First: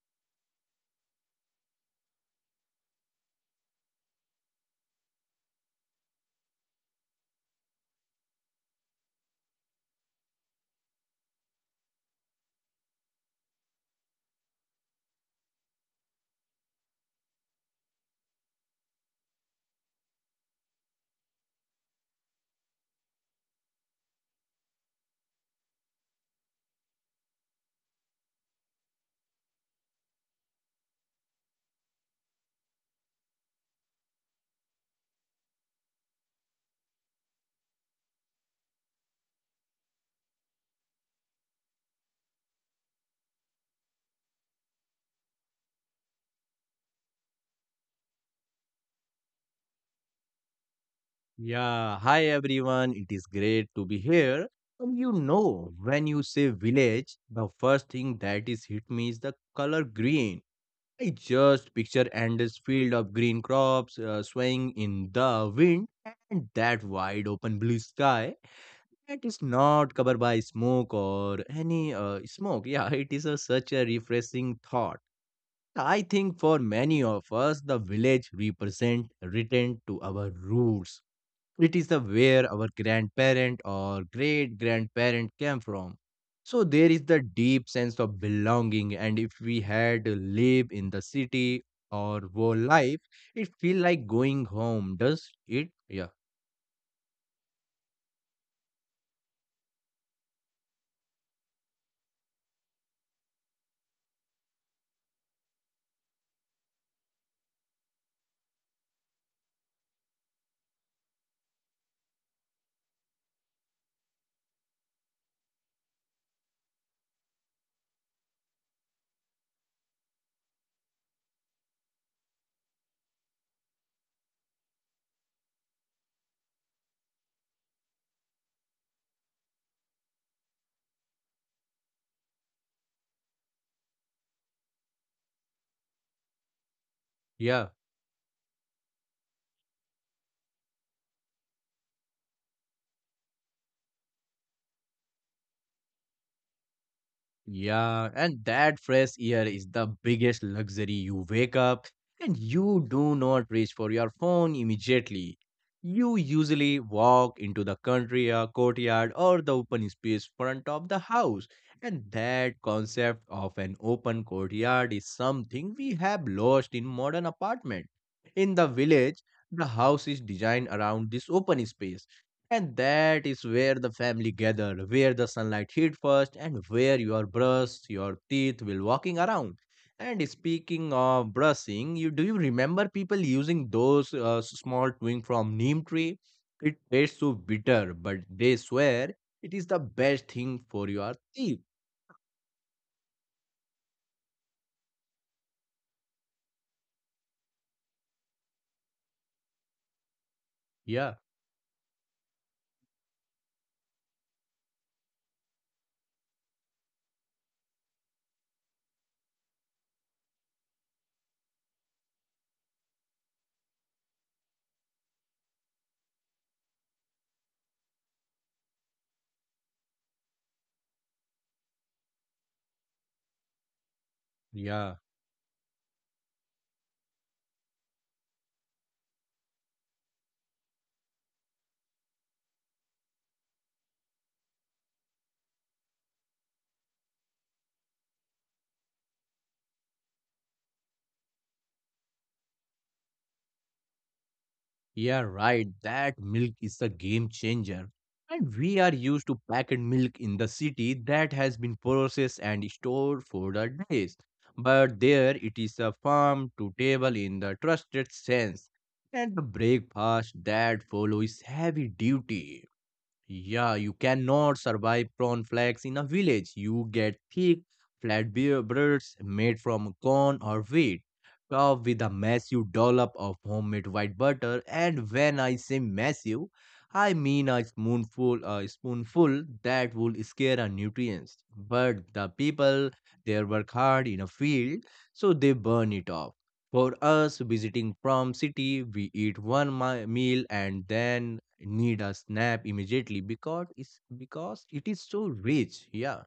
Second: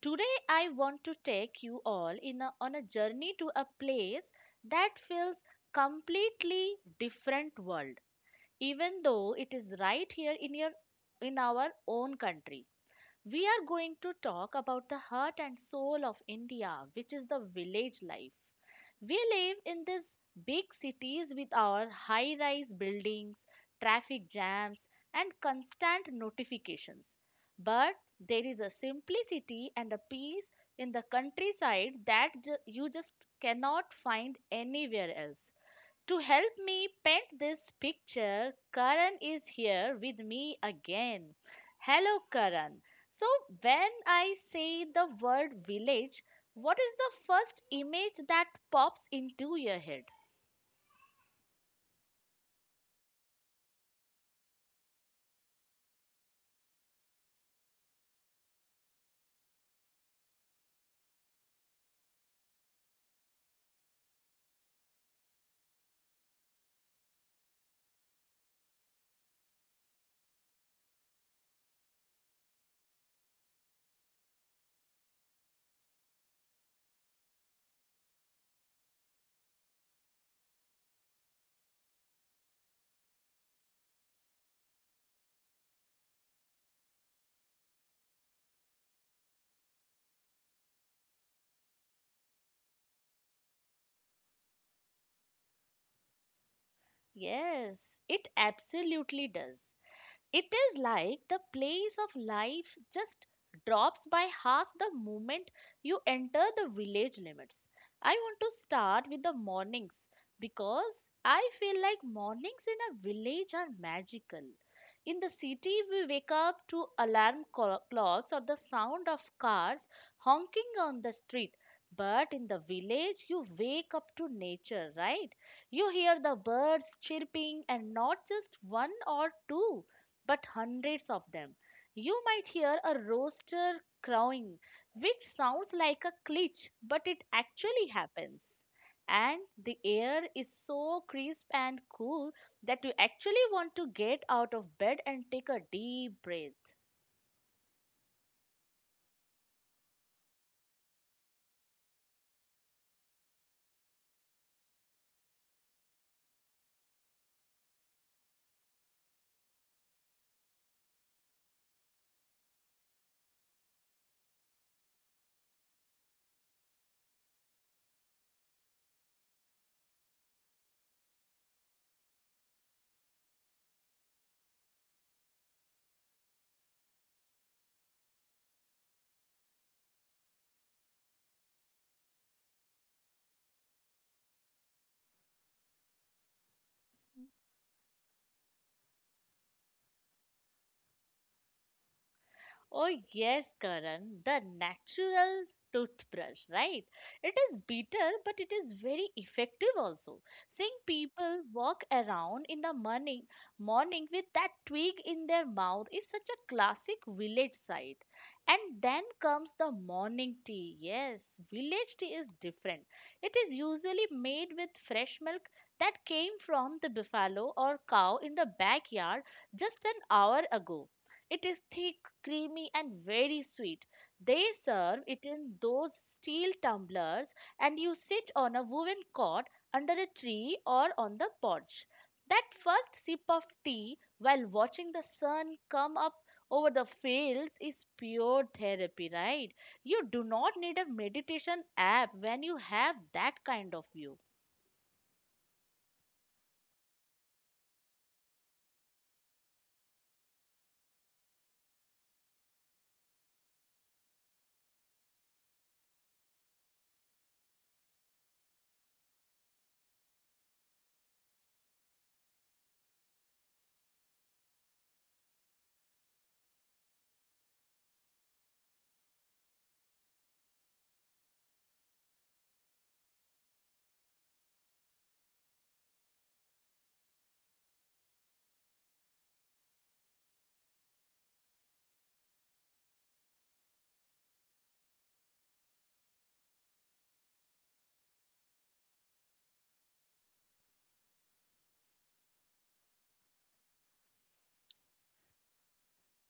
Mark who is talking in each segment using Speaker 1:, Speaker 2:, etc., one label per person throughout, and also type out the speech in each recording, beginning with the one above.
Speaker 1: Today, I want to take you all on a journey to a place that feels completely different world, even though it is right here in your in our own country. We are going to talk about the heart and soul of India, which is the village life. We live in these big cities with our high rise buildings, traffic jams, and constant notifications. But there is a simplicity and a peace in the countryside that you just cannot find anywhere else. To help me paint this picture, Karan is here with me again. Hello, Karan. So, when I say the word village, what is the first image that pops into your head?
Speaker 2: Yeah, hi everyone. It is great to be here. And when you say village, the first thing that is hit me is the color green. I just picture endless field of green crops swaying in the wind and that wide open blue sky that is not covered by smoke or any smoke. Yeah, it is such a refreshing thought. I think for many of us, the village represent return to our roots. It is the where our grandparent or great grandparent came from. So there is the deep sense of belonging, and if we had to live in the city or whole life, it feel like going home. Does it? Yeah,
Speaker 1: Yes, it absolutely does. It is like the place of life just drops by half the moment you enter the village limits. I want to start with the mornings because I feel like mornings in a village are magical. In the city, we wake up to alarm clocks or the sound of cars honking on the street. But in the village, you wake up to nature, right? You hear the birds chirping and not just one or two but hundreds of them. You might hear a rooster crowing, which sounds like a glitch, but it
Speaker 2: yeah.
Speaker 1: actually happens. And the air is so crisp and cool that you actually want to get out of bed and take a deep breath.
Speaker 2: Yeah, and that fresh air is the biggest luxury. You wake up and you do not reach for your phone immediately. You usually walk into the country or courtyard or the open space front of the house. And that concept of an open courtyard is something we have lost in modern apartment. In the village, the house is designed around this open space and that is where the family gather, where the sunlight hit first, and where your brush, your teeth will walking around. And speaking of brushing, you remember people using those small twig from neem tree? It tastes so bitter, but they swear it is the best thing for your teeth.
Speaker 1: Oh, yes, Karan, the natural toothbrush, right? It is bitter, but it is very effective also. Seeing
Speaker 2: Yeah,
Speaker 1: people walk around in the morning, morning with that twig in their mouth is such a classic village sight. And then comes the morning tea. Yes, village tea is different. It is usually made with fresh milk that came from the buffalo or cow in the backyard just an hour ago. It is thick, creamy, and very sweet. They
Speaker 2: yeah.
Speaker 1: serve it in those steel tumblers, and you sit on a woven cot under a tree or on the porch. That first sip of tea while watching the sun come up over the fields is pure therapy, right? You do not need a meditation app when you have that kind of view.
Speaker 2: Yeah, right. That milk is a game changer. And we are used to packet milk in the city that has been processed and stored for the days. But there it is a farm to table in the trusted sense. And the breakfast that follows heavy duty. Yeah, you cannot survive prawn flakes in a village. You get thick, flat beer breads made from corn or wheat, topped with a massive dollop of homemade white butter. And when I say massive, I mean a spoonful that would scare a nutrients. But the people there work hard in a field, so they burn it off. For us visiting from city, we eat one meal and then need a snap immediately because it is so rich. Yeah,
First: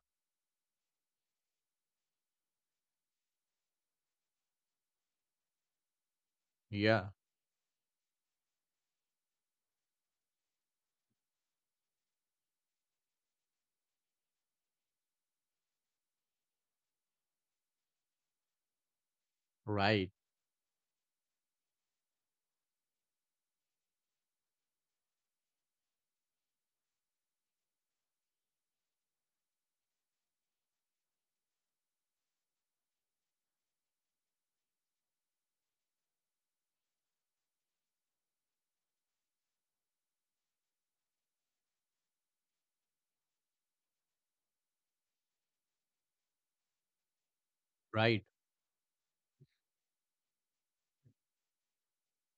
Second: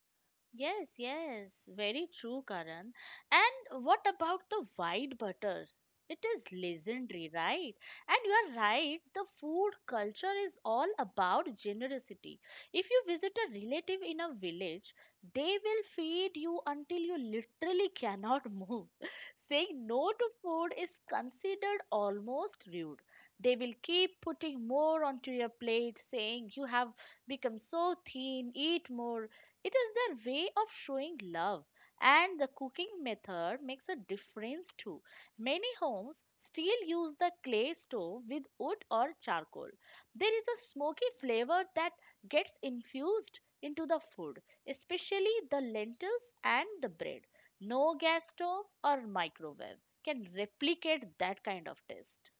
Speaker 1: Yes, yes, very true, Karan. And what about the white butter? It is
Speaker 2: yeah.
Speaker 1: legendary, right? And you are right, the food culture is all about generosity. If you visit a relative in a village, they will feed you until you literally cannot move. Saying
Speaker 2: Right,
Speaker 1: no to food is considered almost rude. They will keep putting more onto your plate, saying you have become so thin, eat more. It is their way of showing love, and the cooking method makes a difference too. Many homes still use the clay stove with wood or charcoal. There is a smoky flavor that gets infused into the food, especially the lentils and the bread. No gas
Speaker 2: right,
Speaker 1: stove or microwave can replicate that kind of taste.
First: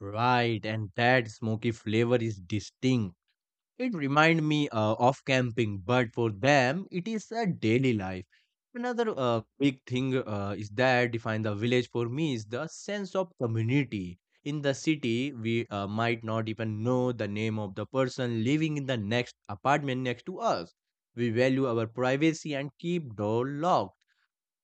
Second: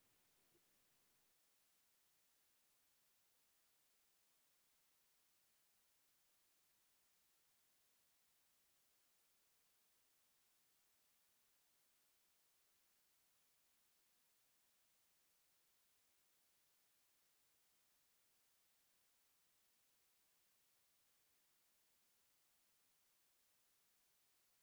Speaker 2: right. And that smoky flavor is distinct. It remind me of camping, but for them it is a daily life. Another big thing is that define the village for me is the sense of community. In the city, we might not even know the name of the person living in the next apartment next to us. We value our privacy and keep door locked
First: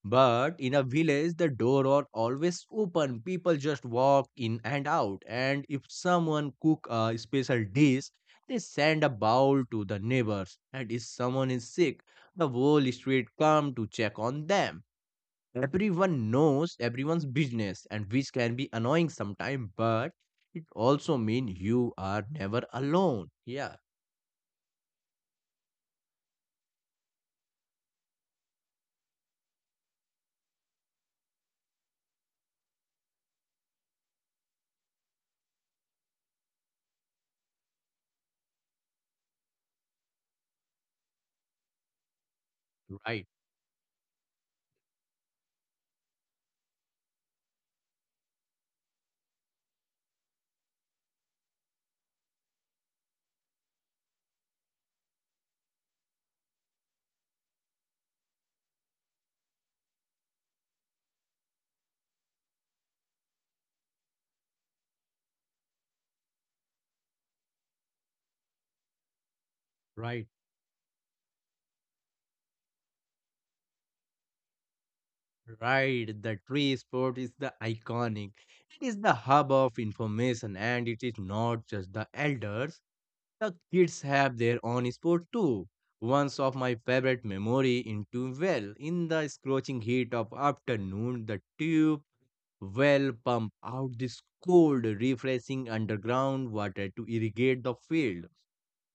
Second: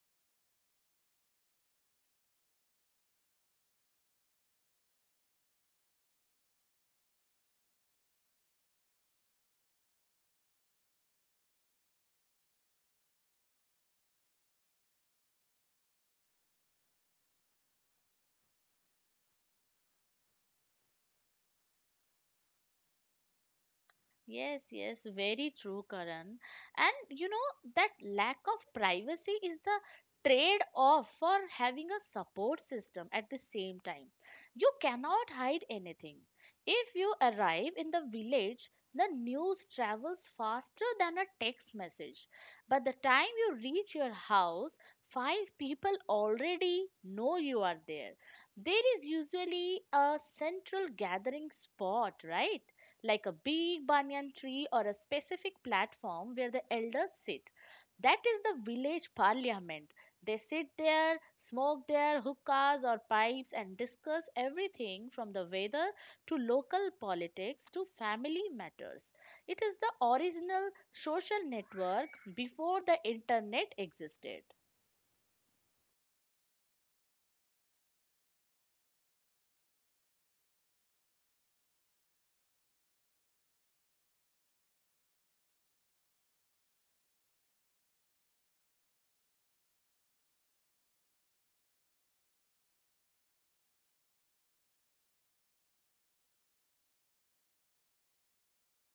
Speaker 2: but in a village, the door are always open. People just walk in and out. And if someone cook a special dish, they send a bowl to the neighbors. And if someone is sick, the whole street come to check on them. Everyone knows everyone's business, and which can be annoying sometimes, but it also mean you are never alone. Yeah,
Speaker 1: Yes, yes, very true, Karan. And you know, that lack of privacy is the trade off for having a support system at the same time. You cannot hide anything. If you arrive in the village, the news travels faster than a text message. By the time
Speaker 2: right,
Speaker 1: you reach your house, five people already know you are there. There is usually a central gathering spot, right? Like a big banyan tree or a specific platform where the elders sit. That is the village parliament. They sit there, smoke their hookahs or pipes, and discuss everything from the weather to local politics to family matters. It is the
Speaker 2: right.
Speaker 1: original social network before the internet existed.
Speaker 2: Right, the tree sport is the iconic. It is the hub of information, and it is not just the elders. The kids have their own sport too. One of my favorite memory in tube well, in the scorching heat of afternoon, the tube well pump out this cold, refreshing underground water to irrigate the field.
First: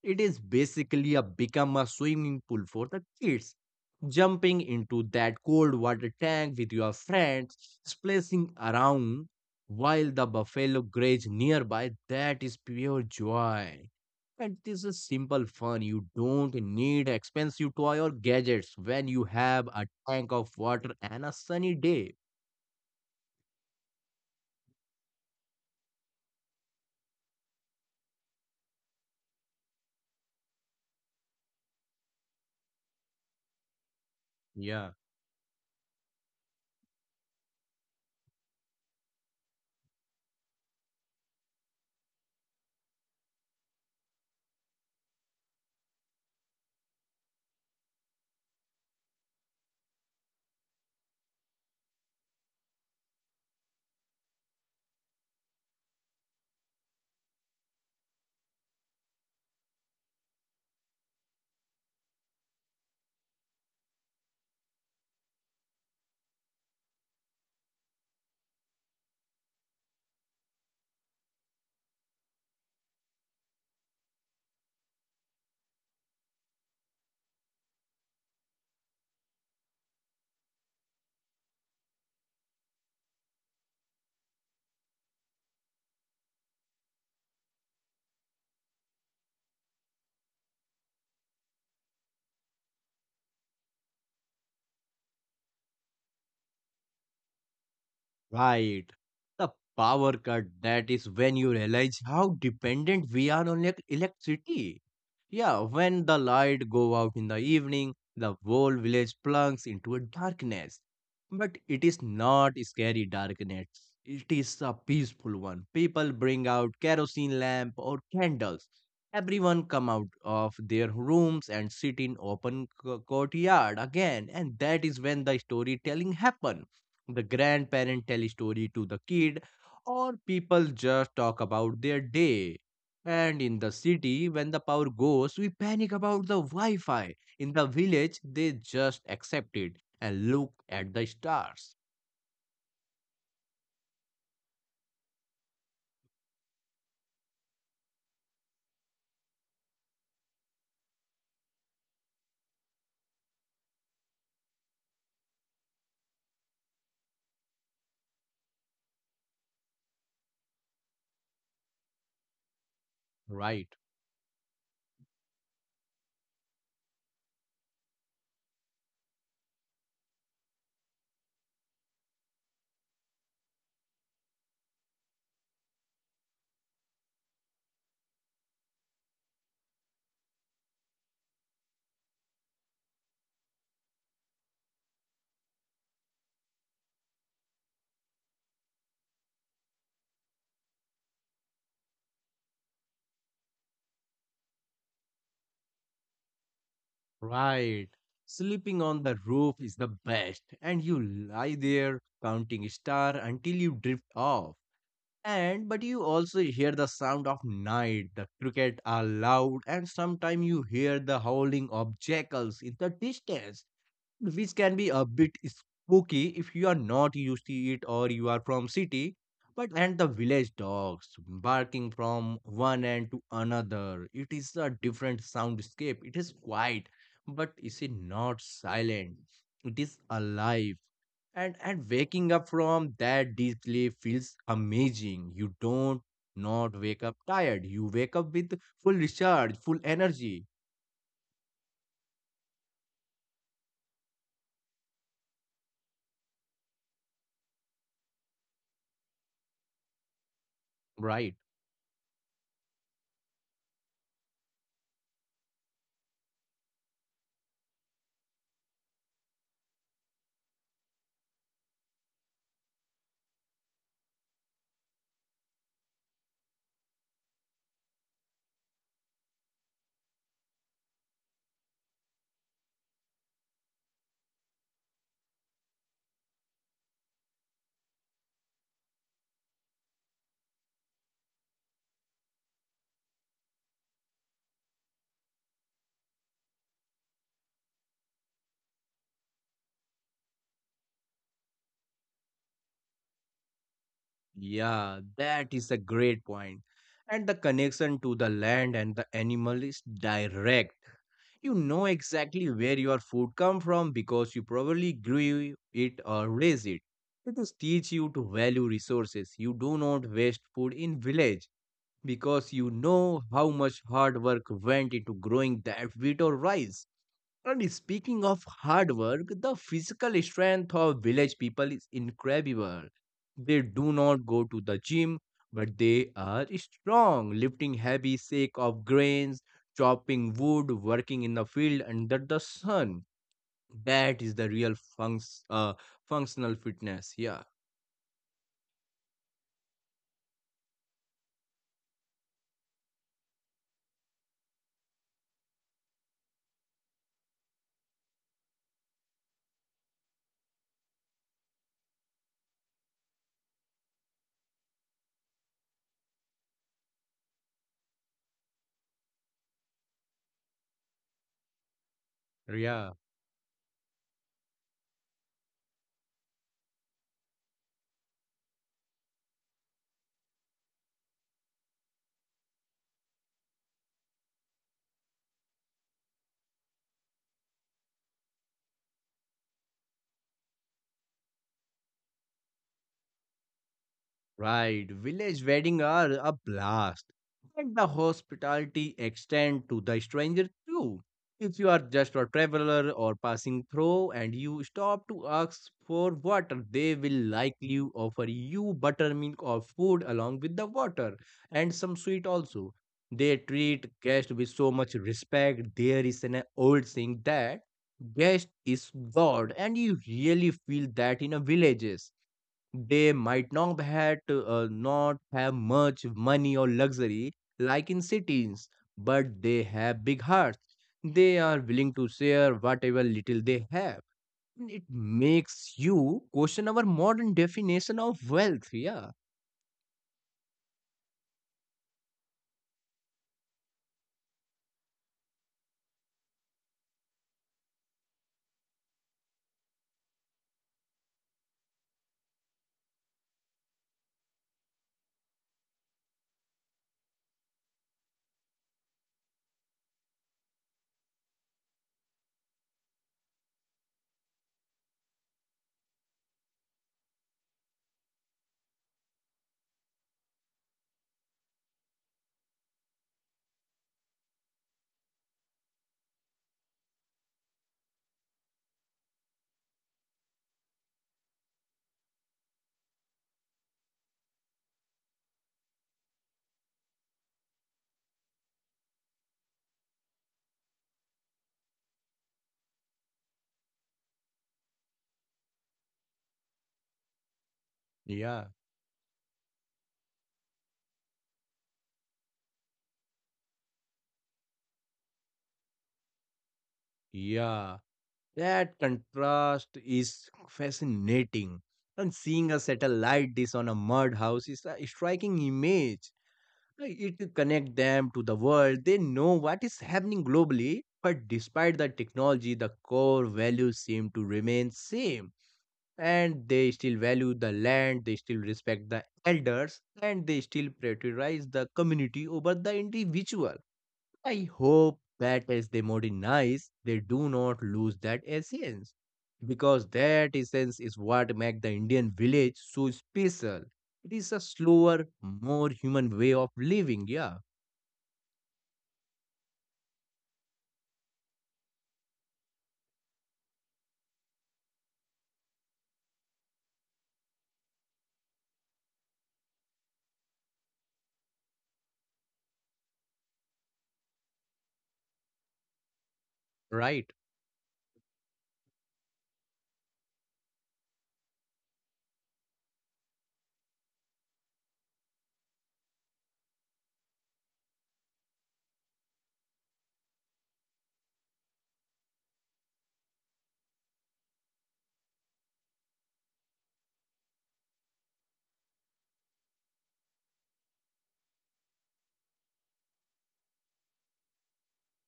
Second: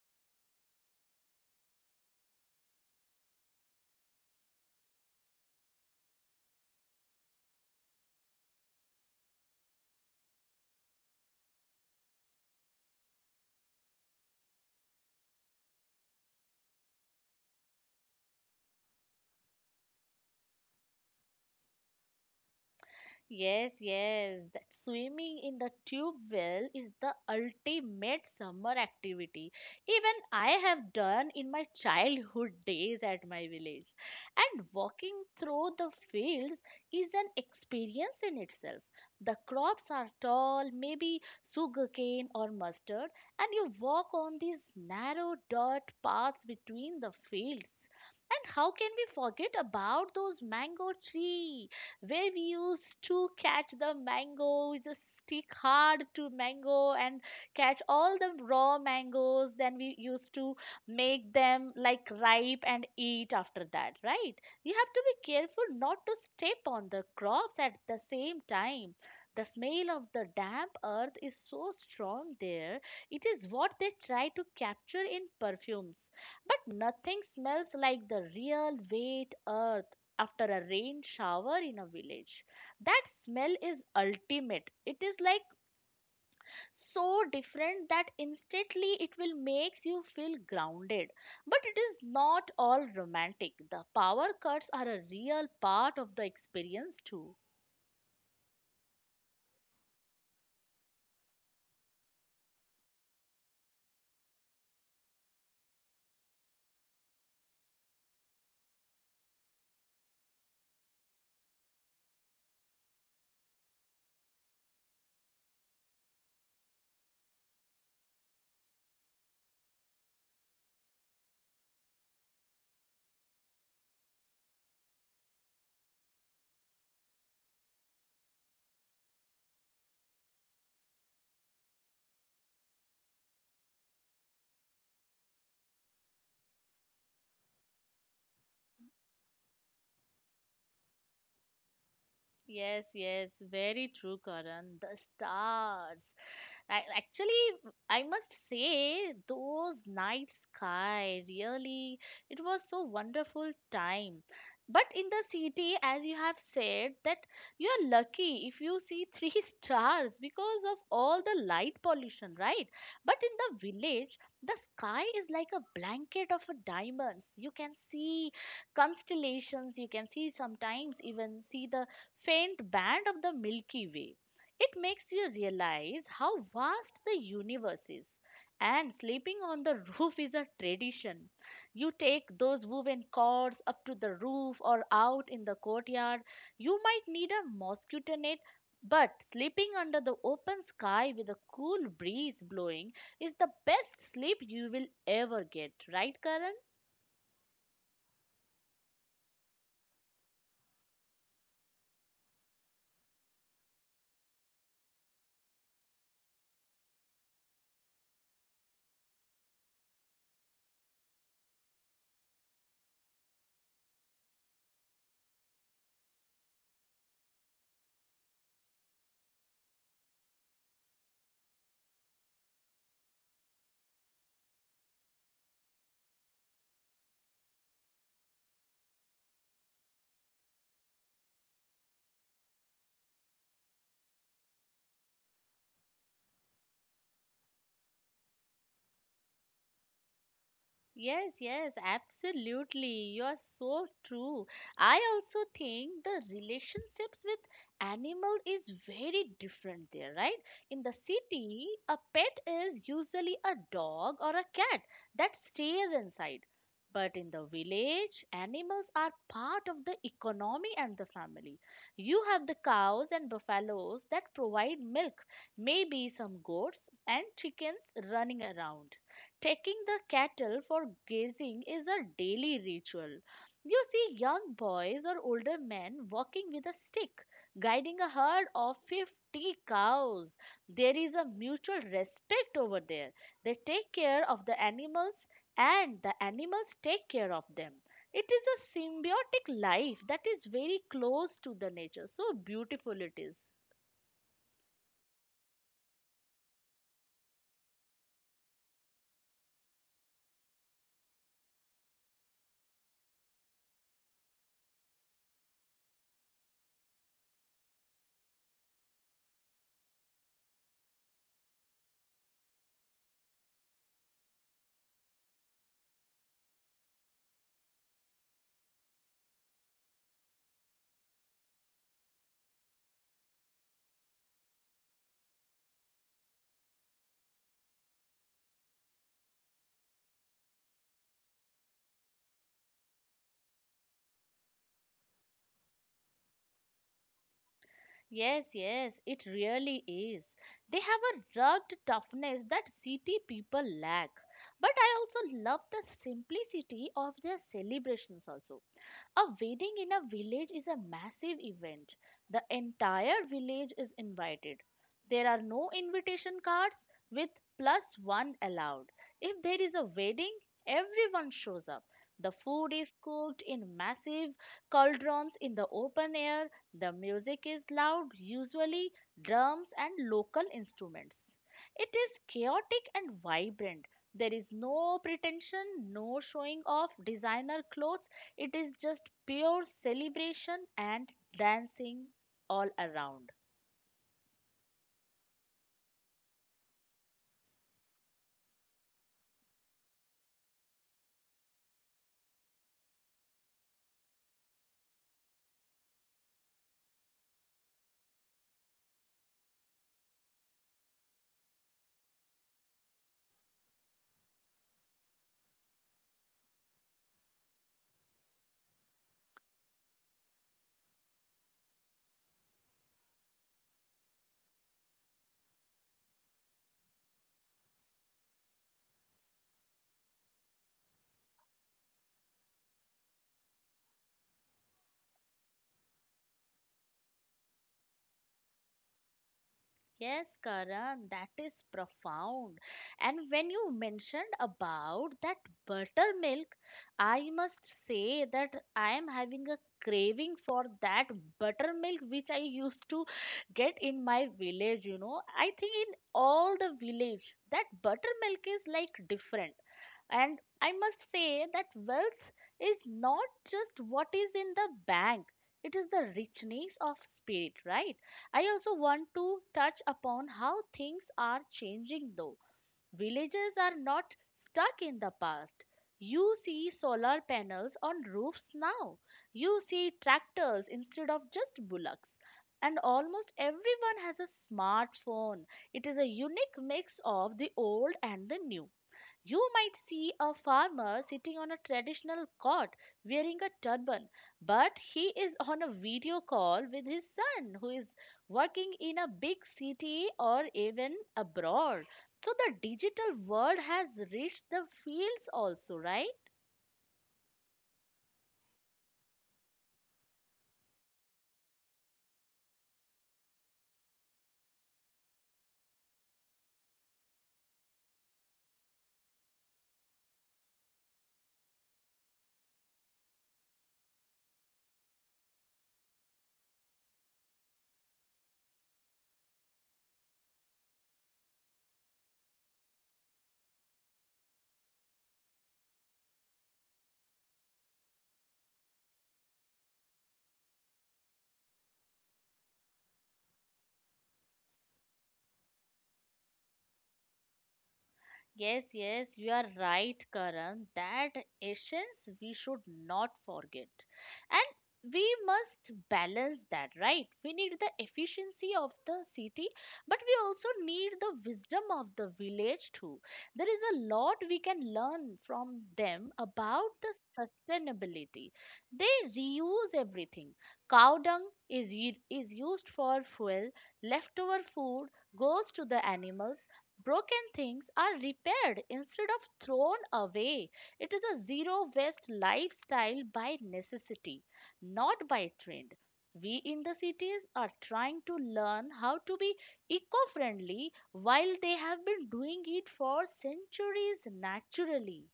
Speaker 2: It is basically a become a swimming pool for the kids. Jumping into that cold water tank with your friends, splashing around while the buffalo graze nearby, that is pure joy. And this is simple fun. You don't need expensive toy or gadgets when you have a tank of water and a sunny day.
Speaker 1: Yes, yes, that swimming in the tube well is the ultimate summer activity. Even I have done in my childhood days at my village. And
Speaker 2: Yeah.
Speaker 1: walking through the fields is an experience in itself. The crops are tall, maybe sugarcane or mustard, and you walk on these narrow dirt paths between the fields. And how can we forget about those mango trees? Where we used to catch the mango. We just stick hard to mango and catch all the raw mangoes. Then we used to make them like ripe and eat after that, right? You have to be careful not to step on the crops at the same time. The smell of the damp earth is so strong there. It is what they try to capture in perfumes. But nothing smells like the real wet earth after a rain shower in a village. That smell is ultimate. It is like so different that instantly it will makes you feel grounded. But it is not all romantic. The power cuts are a real part of the experience too.
Speaker 2: Right. The power cut, that is when you realize how dependent we are on electricity. Yeah, when the light go out in the evening, the whole village plunges into a darkness. But it is not a scary darkness. It is a peaceful one. People bring out kerosene lamp or candles. Everyone come out of their rooms and sit in open courtyard again, and that is when the storytelling happen. The grandparent tell story to the kid, or people just talk about their day. And in the city, when the power goes, we panic about the Wi-Fi. In the village, they just accept it and look at the stars.
Speaker 1: Yes, yes, very true, Karan. The stars, I, actually, I must say, those night sky really, it was so wonderful time. But in the city, as you have said, that you are lucky if you see three stars because of all the light pollution, right? But in the
Speaker 2: Right,
Speaker 1: village, the sky is like a blanket of a diamonds. You can see constellations, you can see sometimes even see the faint band of the Milky Way. It makes you realize how vast the universe is. And sleeping on the roof is a tradition. You take those woven cords up to the roof or out in the courtyard. You might need a mosquito net, but sleeping under the open sky with a cool breeze blowing is the best sleep you will ever get, right, Karan?
Speaker 2: right. Sleeping on the roof is the best, and you lie there counting star until you drift off. And but you also hear the sound of night, the cricket are loud, and sometimes you hear the howling of jackals in the distance, which can be a bit spooky if you are not used to it or you are from city. But and the village dogs barking from one end to another. It is a different soundscape. It is quiet, but is it not silent? It is alive and waking up from that deep sleep feels amazing. You don't not wake up tired. You wake up with full recharge full energy.
Speaker 1: Yes, yes, absolutely. You are so true. I also think the relationships with animal is very different there, right? In the
Speaker 2: Right.
Speaker 1: city, a pet is usually a dog or a cat that stays inside. But in the village, animals are part of the economy and the family. You have the cows and buffaloes that provide milk, maybe some goats and chickens running around. Taking the cattle for grazing is a daily ritual. You see young boys or older men walking with a stick, guiding a herd of 50 cows. There is a mutual respect over there. They take care of the animals and the animals take care of them. It is a symbiotic life that is very close to the nature. So beautiful it is.
Speaker 2: Yeah, that is a great point. And the connection to the land and the animal is direct. You know exactly where your food come from because you probably grew it or raised it. It is teach you to value resources. You do not waste food in village because you know how much hard work went into growing that wheat or rice. And speaking of hard work, the physical strength of village people is incredible. They do not go to the gym, but they are strong, lifting heavy sack of grains, chopping wood, working in the field under the sun. That is the real functional fitness. Yeah.
Speaker 1: Yes, yes, it really is. They have a rugged toughness that city people lack. But I also love the simplicity of their celebrations also. A wedding in a village is a massive event. The entire village is invited. There are no invitation cards with plus one allowed. If there is a wedding, everyone shows up. The food is
Speaker 2: Yeah.
Speaker 1: cooked in massive cauldrons in the open air. The music is loud, usually drums and local instruments. It is chaotic and vibrant. There is no pretension, no showing off designer clothes, it is just pure celebration and dancing all around.
Speaker 2: Right, village weddings are a blast. And the hospitality extend to the stranger too. If you are just a traveler or passing through and you stop to ask for water, they will likely offer you buttermilk or food along with the water and some sweet also. They treat guests with so much respect. There is an old saying that guest is God, and you really feel that in a villages they might not have much money or luxury like in cities, but they have big hearts. They are willing to share whatever little they have. And it makes you question our modern definition of wealth. Yeah,
Speaker 1: Yes, Karan, that is profound. And when you mentioned about that buttermilk, I must say that I am having a craving for that buttermilk which I used to get in my village, you know. I think in all the village, that buttermilk is like different. And I must say that wealth is not just what is in the bank, it is the richness of spirit, right? I also want to touch upon how things are changing though. Villages are not stuck in the past. You see solar panels on roofs now. You see tractors instead of just bullocks. And almost everyone has a smartphone. It is a unique mix of the old and the new. You might see a farmer sitting on a traditional cot wearing a turban, but he is on a video call with his son who is
Speaker 2: yeah,
Speaker 1: working in a big city or even abroad. So the digital world has reached the fields also, right?
Speaker 2: yeah. That contrast is fascinating. And seeing a satellite dish on a mud house is a striking image. It connect them to the world. They know what is happening globally, but despite the technology, the core values seem to remain same. And they still value the land, they still respect the elders, and they still prioritize the community over the individual. I hope that as they modernize, they do not lose that essence. Because that essence is what makes the Indian village so special. It is a slower, more human way of living, yeah.
Speaker 1: Yes, yes, you are right, Karan. That essence we should not forget. And we must balance that, right? We need the efficiency of the city, but we also need the wisdom of the village too. There is a lot we can learn from them about the
Speaker 2: Right,
Speaker 1: sustainability. They reuse everything. Cow dung is used for fuel, leftover food goes to the animals. Broken things are repaired instead of thrown away. It is a zero waste lifestyle by necessity, not by trend. We in the cities are trying to learn how to be eco friendly while they have been doing it for centuries naturally.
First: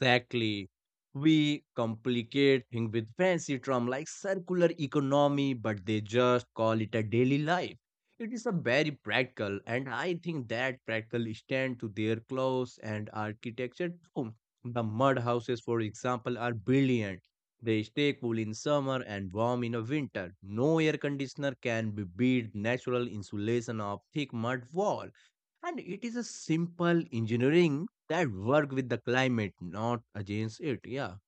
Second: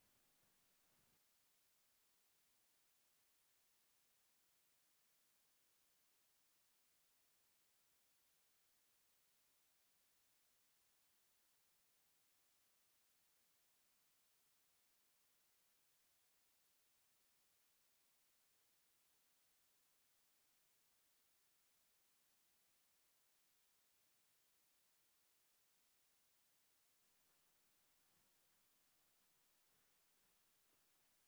Speaker 2: exactly. We complicate things with fancy terms like circular economy, but they just call it a daily life. It is a very practical, and I think that practical stand to their clothes and architecture too. The mud houses, for example, are brilliant. They stay cool in summer and warm in a winter. No air conditioner can be beat natural insulation of thick mud wall and it is a simple engineering that work with the climate, not against it. Yeah,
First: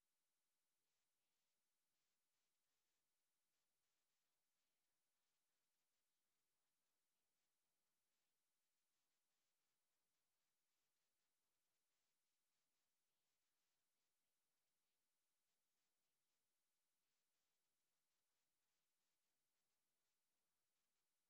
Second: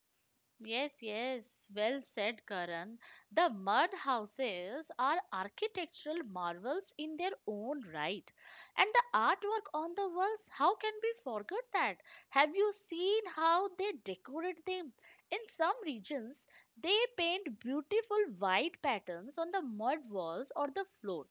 Speaker 1: Yes, yes, well said, Karan. The mud houses are architectural marvels in their own right. And the artwork on the walls, how can we forget that? Have you seen how they decorate them? In some regions, they paint beautiful white patterns on the mud walls or the floor.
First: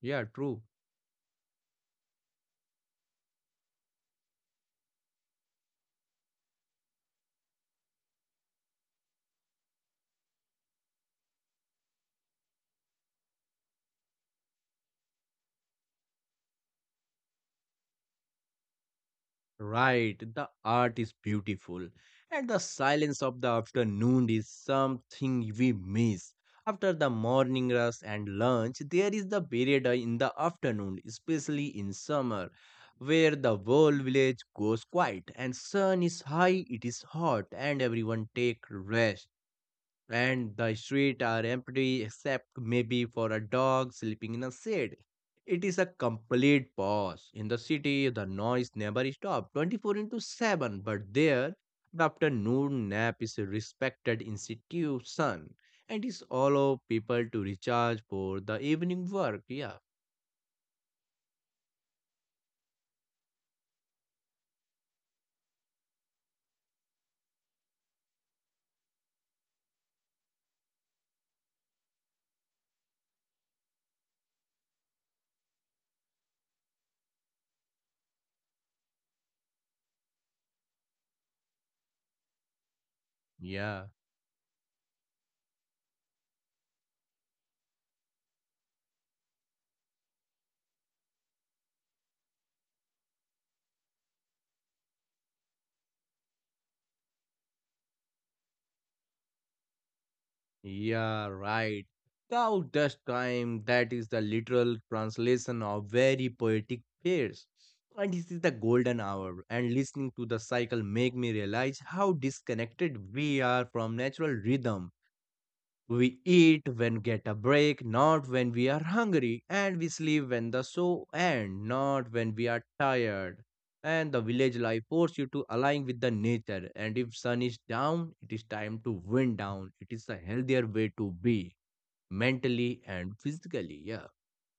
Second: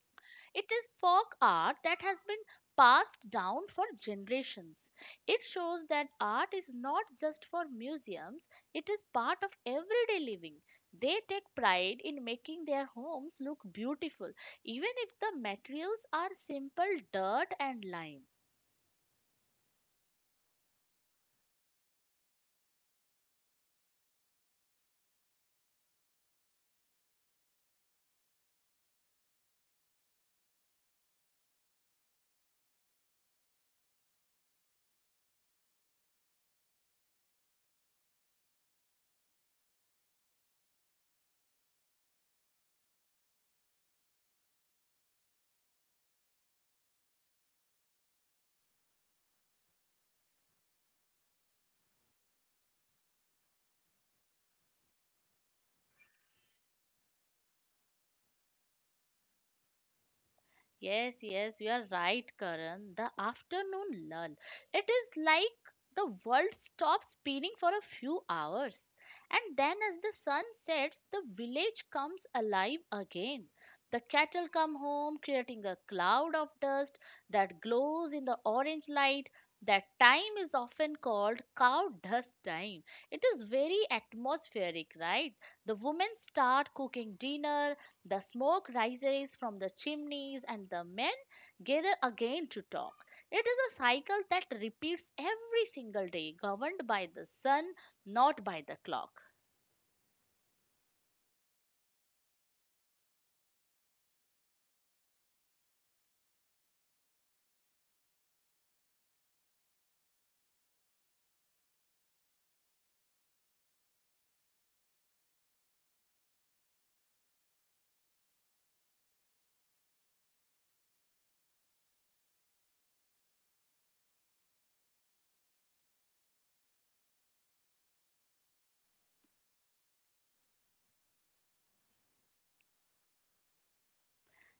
Speaker 2: yeah, true.
Speaker 1: It is folk art that has been passed down for generations. It shows that art is not just for museums, it is part of everyday living. They take pride in making their homes look beautiful, even if the materials are simple dirt and lime.
Speaker 2: Right, the art is beautiful, and the silence of the afternoon is something we miss. After the morning rush and lunch, there is the period in the afternoon, especially in summer, where the whole village goes quiet and sun is high, it is hot, and everyone take rest and the streets are empty except maybe for a dog sleeping in a shade. It is a complete pause. In the city, the noise never stops 24 into 7, but there, the afternoon nap is a respected institution and is allow people to recharge for the evening work. Yeah,
Speaker 1: Yes, yes, you are right, Karan. The afternoon lull. It is like the world stops spinning for a few hours. And then, as the sun sets, the village comes alive again. The cattle come home, creating a cloud of dust that glows in the orange light. That time is often called cow dust time. It is very
Speaker 2: yeah.
Speaker 1: atmospheric, right? The women start cooking dinner, the smoke rises from the chimneys, and the men gather again to talk. It is a cycle that repeats every single day, governed by the sun, not by the clock.
Speaker 2: Yeah, right. Cow dust time, that is the literal translation of very poetic phrase. And this is the golden hour. And listening to the cycle make me realize how disconnected we are from natural rhythm. We eat when get a break, not when we are hungry, and we sleep when the show end, not when we are tired. And the village life forces you to align with the nature. And if sun is down, it is time to wind down. It is a healthier way to be mentally and physically. Yeah.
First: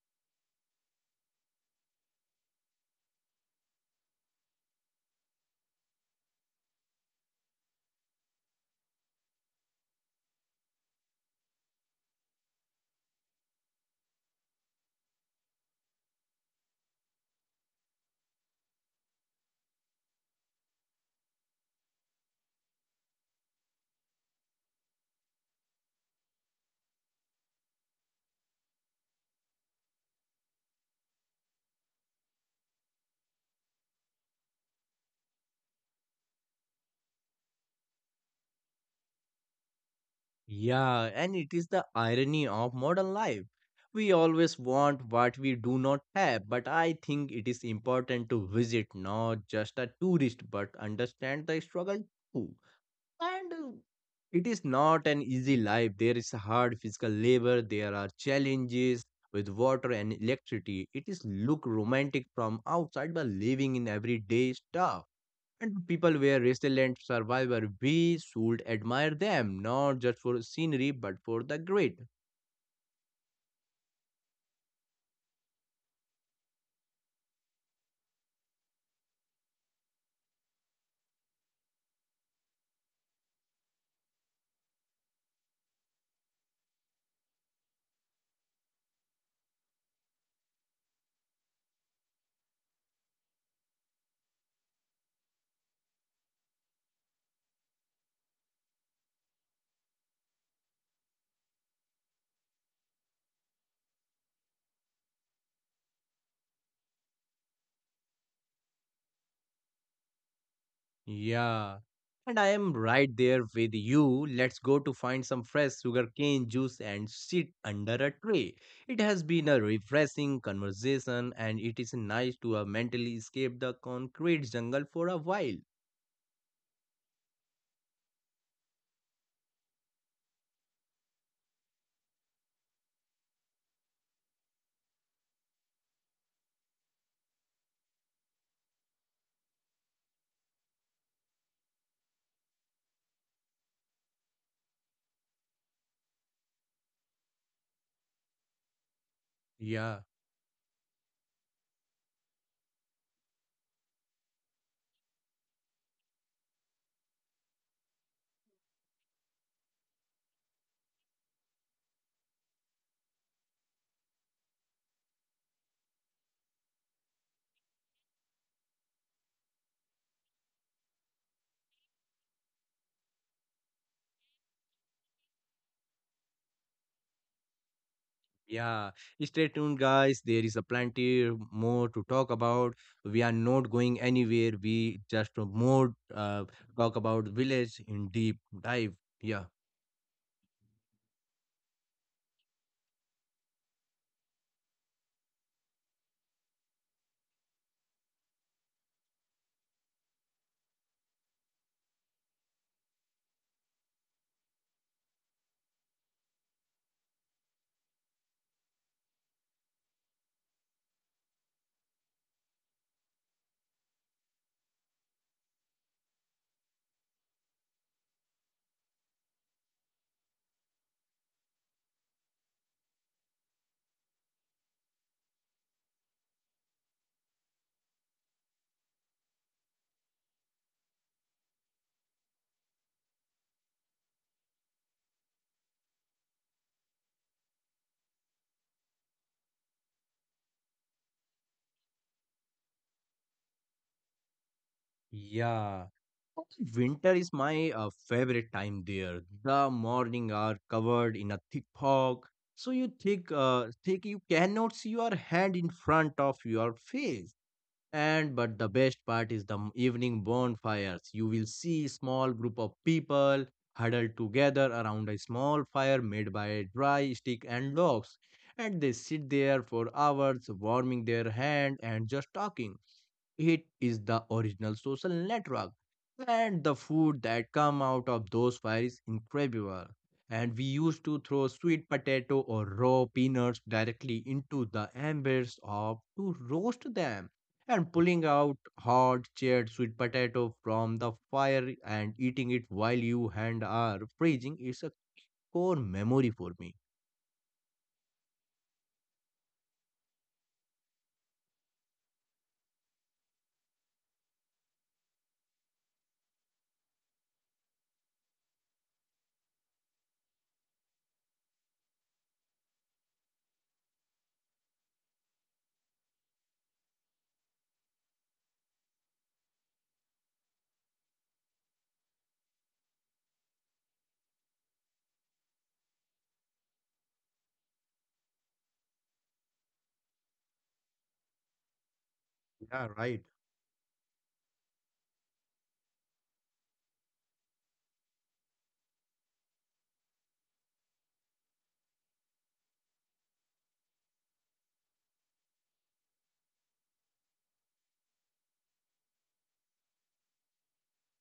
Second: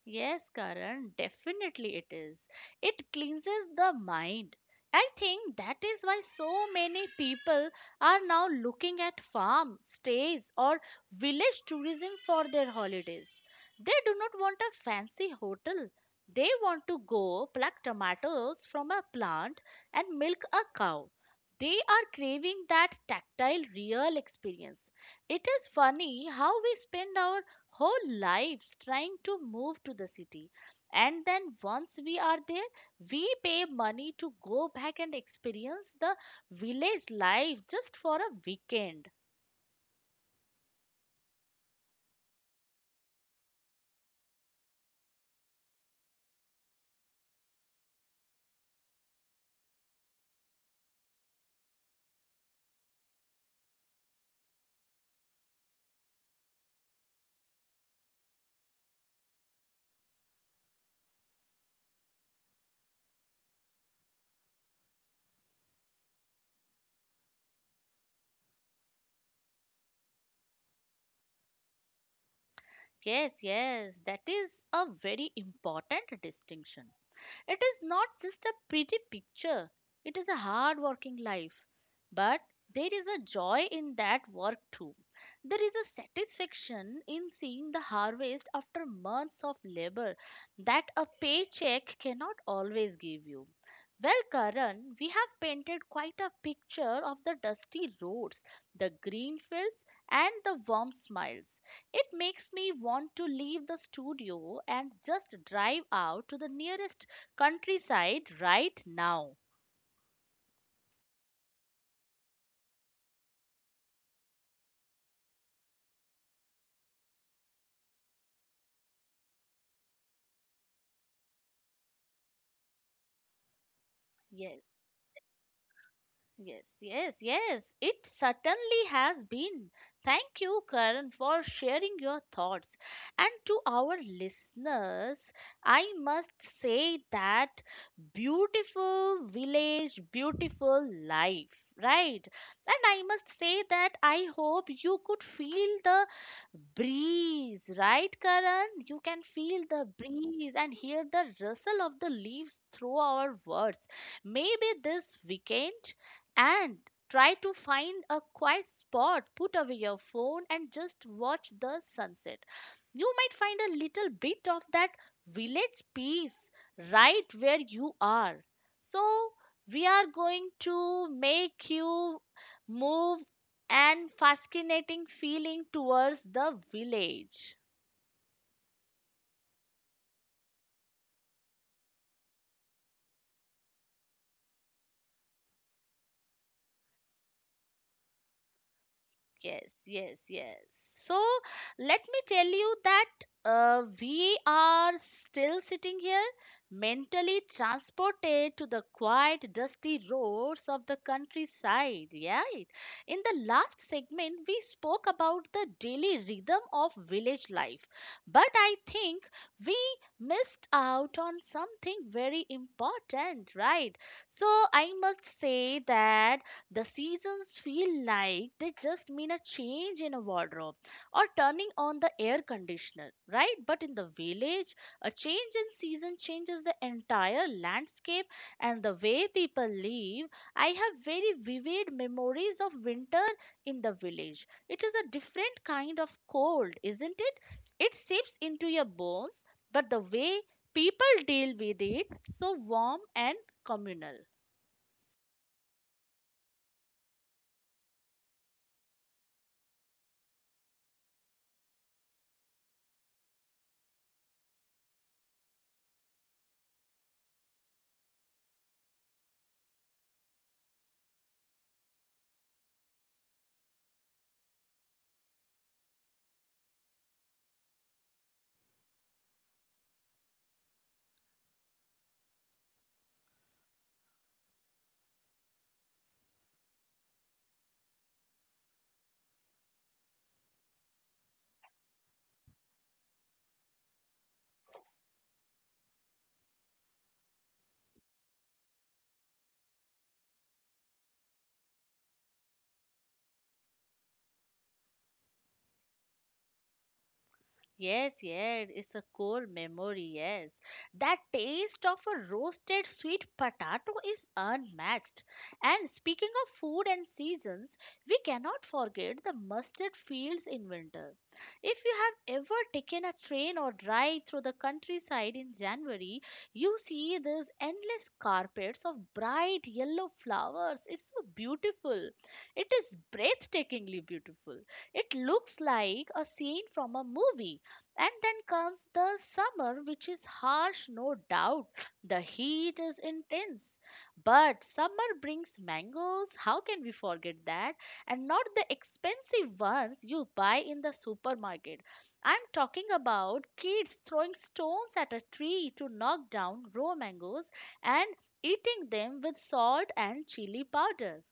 Speaker 1: Yes, Karan, definitely it is. It cleanses the mind. I think that is why so many people are now looking at farm stays or village tourism for their holidays. They do not want a fancy hotel. They want to go pluck tomatoes from a plant and milk a cow. They are craving that tactile, real experience. It is funny how we spend our whole lives trying to move to the city. And then once we are there, we pay money to go back and experience the village life just for a weekend.
Speaker 2: Yeah, and it is the irony of modern life. We always want what we do not have, but I think it is important to visit not just a tourist but understand the struggle too. And it is not an easy life. There is hard physical labor, there are challenges with water and electricity. It is look romantic from outside but living in everyday stuff. And people were resilient survivors. We should admire them, not just for scenery, but for the grit.
Speaker 1: Yes, yes, that is a very important distinction. It is not just a pretty picture, it is a hard working life. But there is a joy in that work too. There is a satisfaction in seeing the harvest after months of labor that a paycheck cannot always give you. Well, Karan, we have painted quite a picture of the dusty roads, the green fields, and the warm smiles. It makes me want to leave the studio and just drive out to the nearest countryside right now.
Speaker 2: Yeah. And I am right there with you. Let's go to find some fresh sugarcane juice and sit under a tree. It has been a refreshing conversation, and it is nice to have mentally escape the concrete
Speaker 1: Yes.
Speaker 2: jungle for a while.
Speaker 1: Yes, yes, yes. It certainly has been. Thank you, Karan, for sharing your thoughts. And to our listeners, I must say that beautiful village, beautiful life, right? And I must say that I hope you could feel the breeze, right, Karan? You can feel the
Speaker 2: Yeah.
Speaker 1: breeze and hear the rustle of the leaves through our words. Maybe this weekend and try to find a quiet spot, put away your phone, and just watch the sunset. You might find a little bit of that village peace right where you are. So, we are going to make you move and fascinating feeling towards the village.
Speaker 2: Yeah, stay tuned, guys. There is a plenty more to talk about. We are not going anywhere. We just more talk about village in deep dive. Yeah,
Speaker 1: Yes, yes, yes. So let me tell you that we are still sitting here, mentally transported to the quiet, dusty roads of the countryside. Yeah, right? In the last segment, we spoke about the daily rhythm of village life, but I think we missed out on something very important, right? So I must say that the seasons feel like they just mean a change in a wardrobe or turning on the air conditioner, right? But in the village, a change in season changes the entire landscape and the way people live. I have very vivid memories of winter in the village. It is a different kind of cold, isn't it? It seeps into your bones, but the way people deal with it, so warm and communal.
Speaker 2: yeah. Winter is my favorite time there. The morning are covered in a thick fog, so you think you cannot see your hand in front of your face. And but the best part is the evening bonfires. You will see small group of people huddled together around a small fire made by dry stick and logs. And they sit there for hours warming their hand and just talking. It is the original social network. And the food that come out of those fires is incredible. And we used to throw sweet potato or raw peanuts directly into the embers of to roast them. And pulling out hot charred sweet potato from the fire and eating it while you hand are freezing is a core memory for me.
Speaker 1: Yes, yes, it's a core memory, yes. That taste of a roasted sweet potato is unmatched. And speaking of food and seasons, we cannot forget the mustard fields in winter. If you have ever taken a train or drive through the countryside in January, you see these endless carpets of bright yellow flowers. It's so beautiful. It is breathtakingly beautiful. It looks like a scene from a movie. And then comes the summer, which is harsh, no doubt. The heat
Speaker 2: Yeah,
Speaker 1: is
Speaker 2: right.
Speaker 1: intense. But summer brings mangoes. How can we forget that? And not the expensive ones you buy in the supermarket. I'm talking about kids throwing stones at a tree to knock down raw mangoes and eating them with salt and chili powder.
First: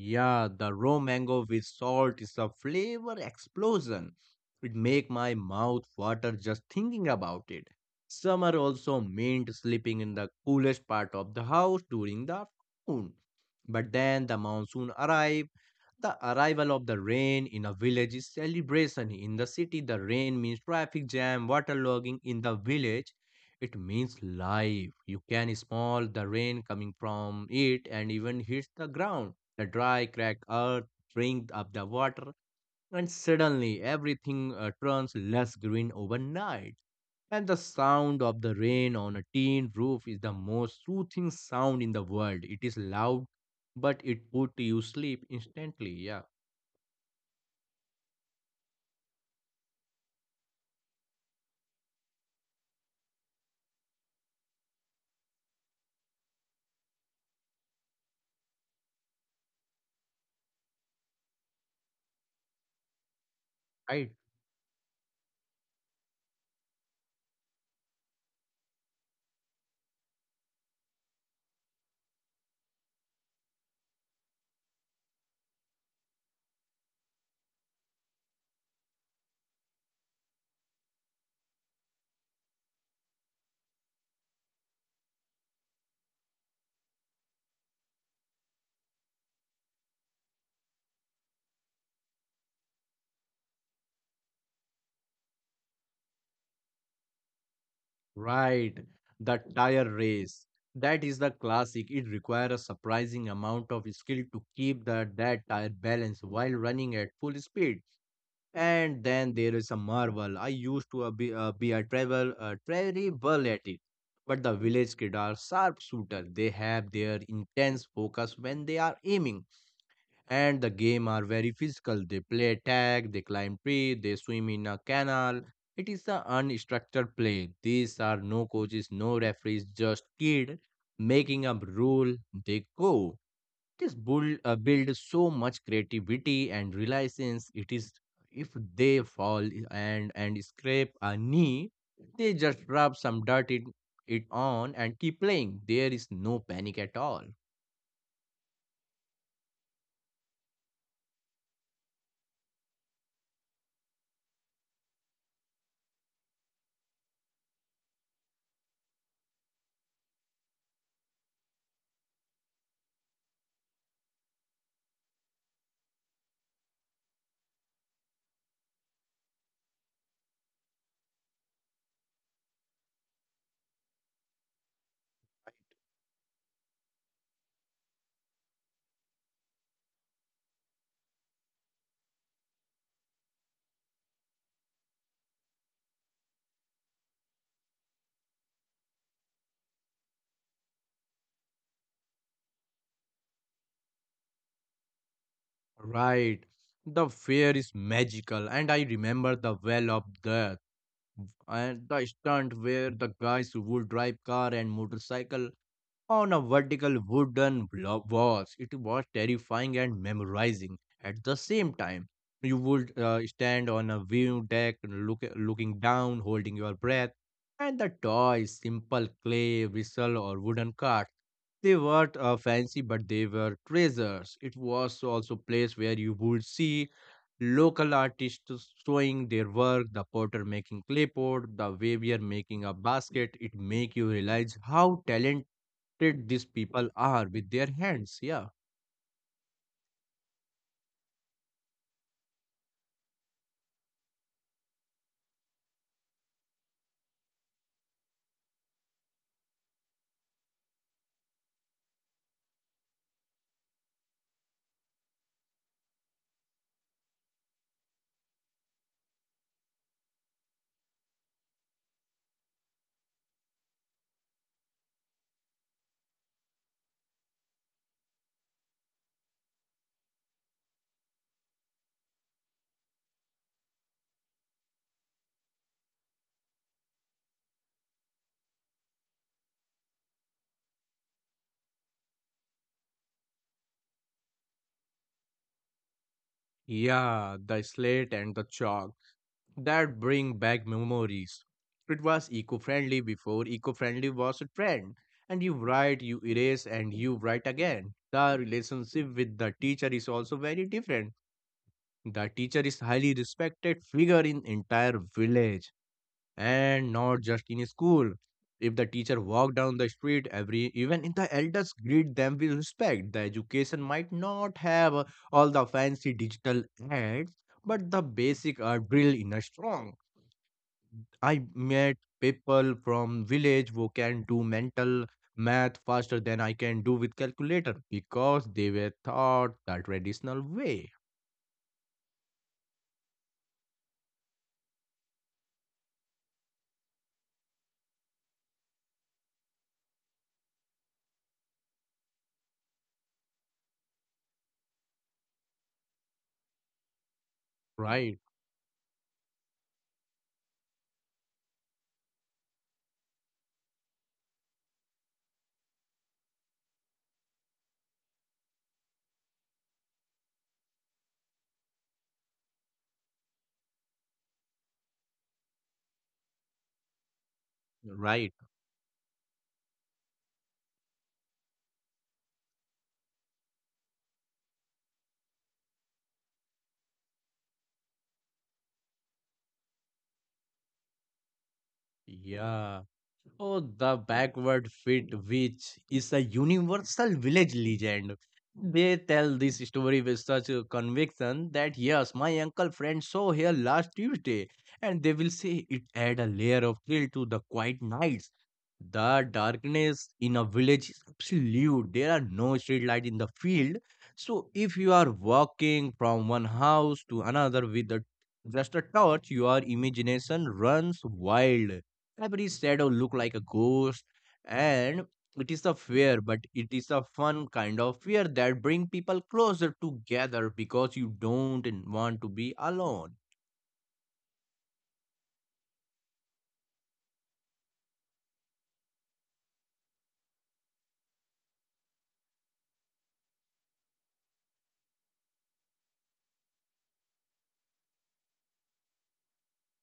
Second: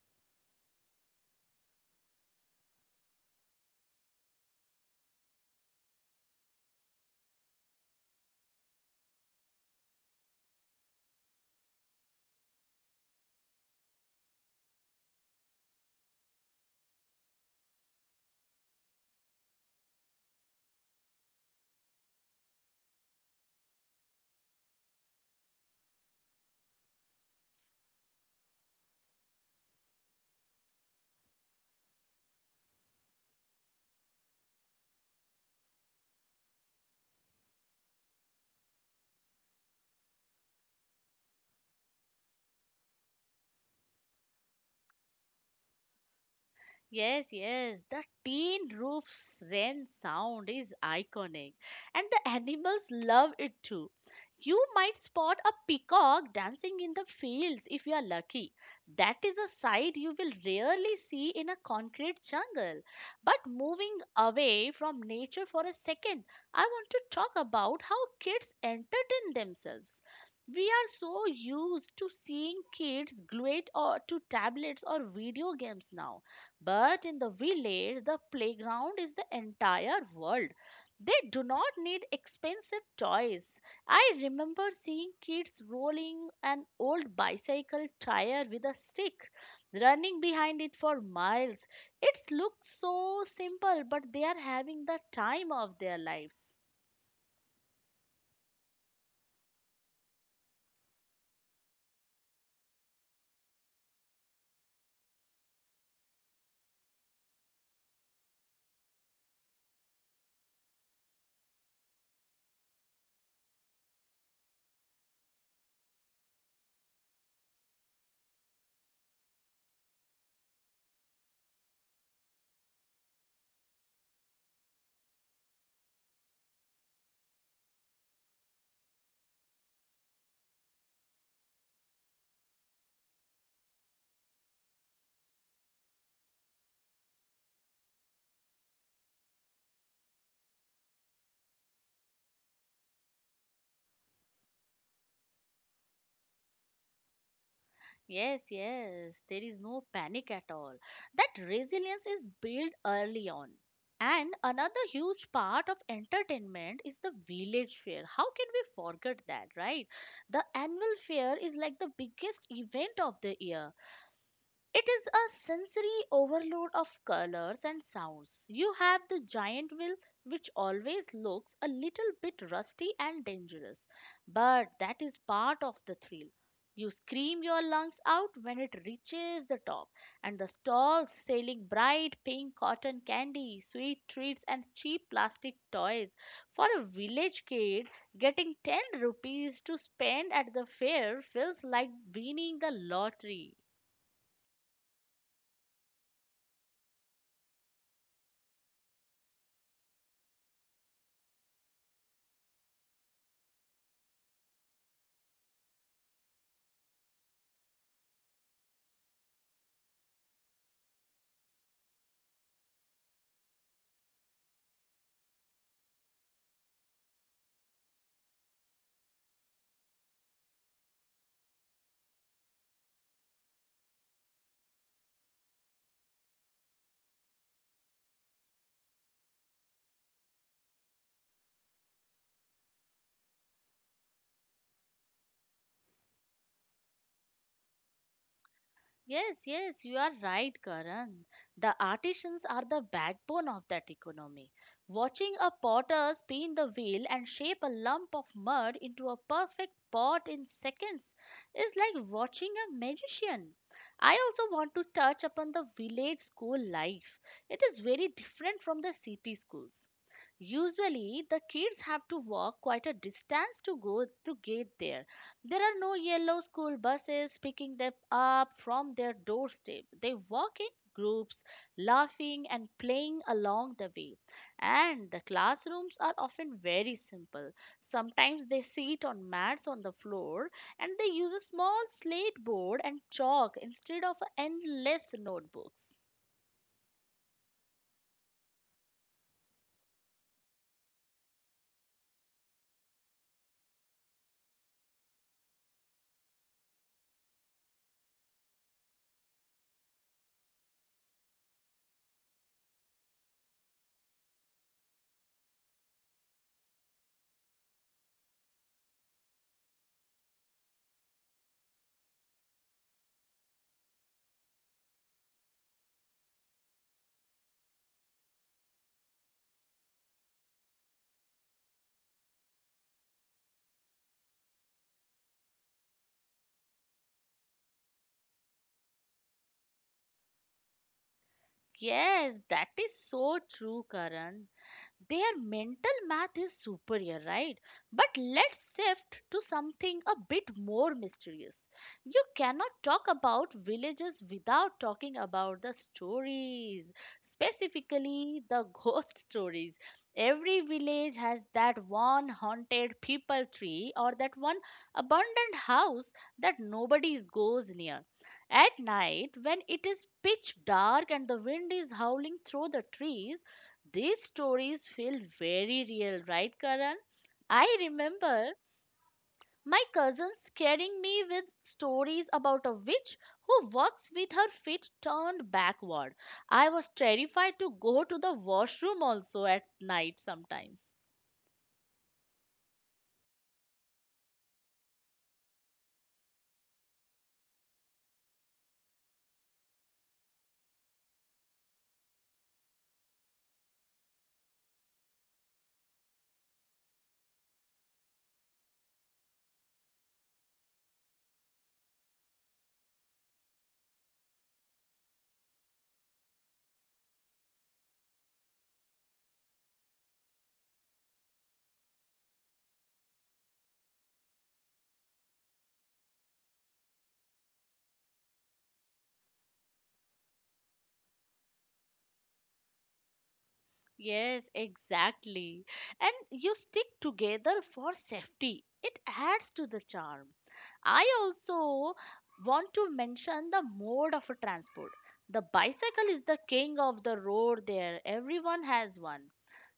Speaker 2: Yeah, the raw mango with salt is a flavor explosion. It make my mouth water just thinking about it. Summer also meant sleeping in the coolest part of the house during the afternoon. But then the monsoon arrived. The arrival of the rain in a village is celebration. In the city, the rain means traffic jam, waterlogging. In the village, it means life. You can smell the rain coming from it and even hits the ground the dry, cracked earth drinks up the water, and suddenly everything turns less green overnight. And the sound of the rain on a tin roof is the most soothing sound in the world. It is loud, but it put you sleep instantly. Yeah,
Speaker 1: Yes, yes, the tin roof's wren sound is iconic, and the animals love it too. You might spot a peacock dancing in the fields if you are lucky. That is a sight you will rarely see in a concrete jungle. But
Speaker 2: right,
Speaker 1: moving away from nature for a second, I want to talk about how kids entertain themselves. We are so used to seeing kids glued or to tablets or video games now but in the village, the playground is the entire world. They do not need expensive toys. I remember seeing kids rolling an old bicycle tire with a stick, running behind it for miles. It looks so simple, but they are having the time of their lives.
Speaker 2: right. The tire race. That is the classic. It requires a surprising amount of skill to keep the that tire balanced while running at full speed. And then there is a marvel. I used to be terrible at it. But the village kid are sharpshooter. They have their intense focus when they are aiming. And the game are very physical. They play tag, they climb tree, they swim in a canal. It is a unstructured play. These are no coaches, no referees, just kid making up rule. They go. This build so much creativity and reliance. It is if they fall and scrape a knee, they just rub some dirt it, it on and keep playing. There is no panic at all.
Speaker 1: Yes, yes, there is no panic at all. That resilience is built early on. And another huge part of entertainment is the village fair. How can we forget that, right? The annual fair is like the biggest event of the year. It is a sensory overload of colors and sounds. You have the giant wheel, which always looks a little bit rusty and dangerous, but that is part of the thrill. You scream your lungs out when it reaches the top, and the stalls selling bright pink cotton candy, sweet treats, and cheap plastic toys. For a village kid, getting 10 rupees to spend at the fair feels like winning the lottery.
Speaker 2: Right. The fear is magical, and I remember the well of death and the stunt where the guys would drive car and motorcycle on a vertical walls. It was terrifying and memorizing at the same time. You would stand on a view deck, looking down, holding your breath, and the toys, simple clay, whistle, or wooden cart. They weren't fancy, but they were treasures. It was also a place where you would see local artists showing their work, the potter making clay pot, the weaver making a basket. It make you realize how talent did these people are with their hands. Yeah.
Speaker 1: Yes, yes, you are right, Karan. The artisans are the backbone of that economy. Watching a potter spin the wheel and shape a lump of mud into a perfect pot in seconds is like watching a magician. I also want to touch upon the village school life. It is very different from the city schools. Usually, the kids have to walk quite a distance to go to get there. There are no yellow school buses picking them up from their doorstep. They walk in groups, laughing and playing along the way. And the classrooms are often very simple. Sometimes they sit on mats on the floor and they use a small slate board and chalk instead of endless notebooks.
Speaker 2: Yeah, the slate and the chalk that bring back memories. It was eco friendly before eco friendly was a trend. And you write, you erase, and you write again. The relationship with the teacher is also very different. The teacher is highly respected figure in entire village, and not just in school. If the teacher walk down the street, every even in the elders greet them with respect. The education might not have all the fancy digital ads, but the basic are drilled in a strong. I met people from village who can do mental math faster than I can do with calculator because they were taught the traditional way.
Speaker 1: Yes, that is so true, Karan. Their mental math is superior, right? But let's shift to something a bit more mysterious. You cannot talk about villages without talking about the stories,
Speaker 2: Right,
Speaker 1: specifically the ghost stories. Every village has that one haunted people tree or that one abandoned house that nobody goes near. At night, when it is pitch dark and the wind is howling through the trees, these stories feel very real, right, Karan? I
Speaker 2: right.
Speaker 1: remember my cousin scaring me with stories about a witch who walks with her feet turned backward. I was terrified to go to the washroom also at night sometimes.
Speaker 2: Yeah. Oh, the backward fit, which is a universal village legend. They tell this story with such a conviction that yes, my uncle friend saw here last Tuesday, and they will say it add a layer of thrill to the quiet nights. The darkness in a village is absolute. There are no street light in the field. So if you are walking from one house to another with a, just a torch, your imagination runs wild, every shadow look like a ghost, and it is a fear, but it is a fun kind of fear that bring people closer together because you don't want to be alone.
Speaker 1: Yes, exactly. And you stick together for safety. It adds to the charm. I also want to mention the mode of transport. The bicycle is the king of the road there. Everyone has one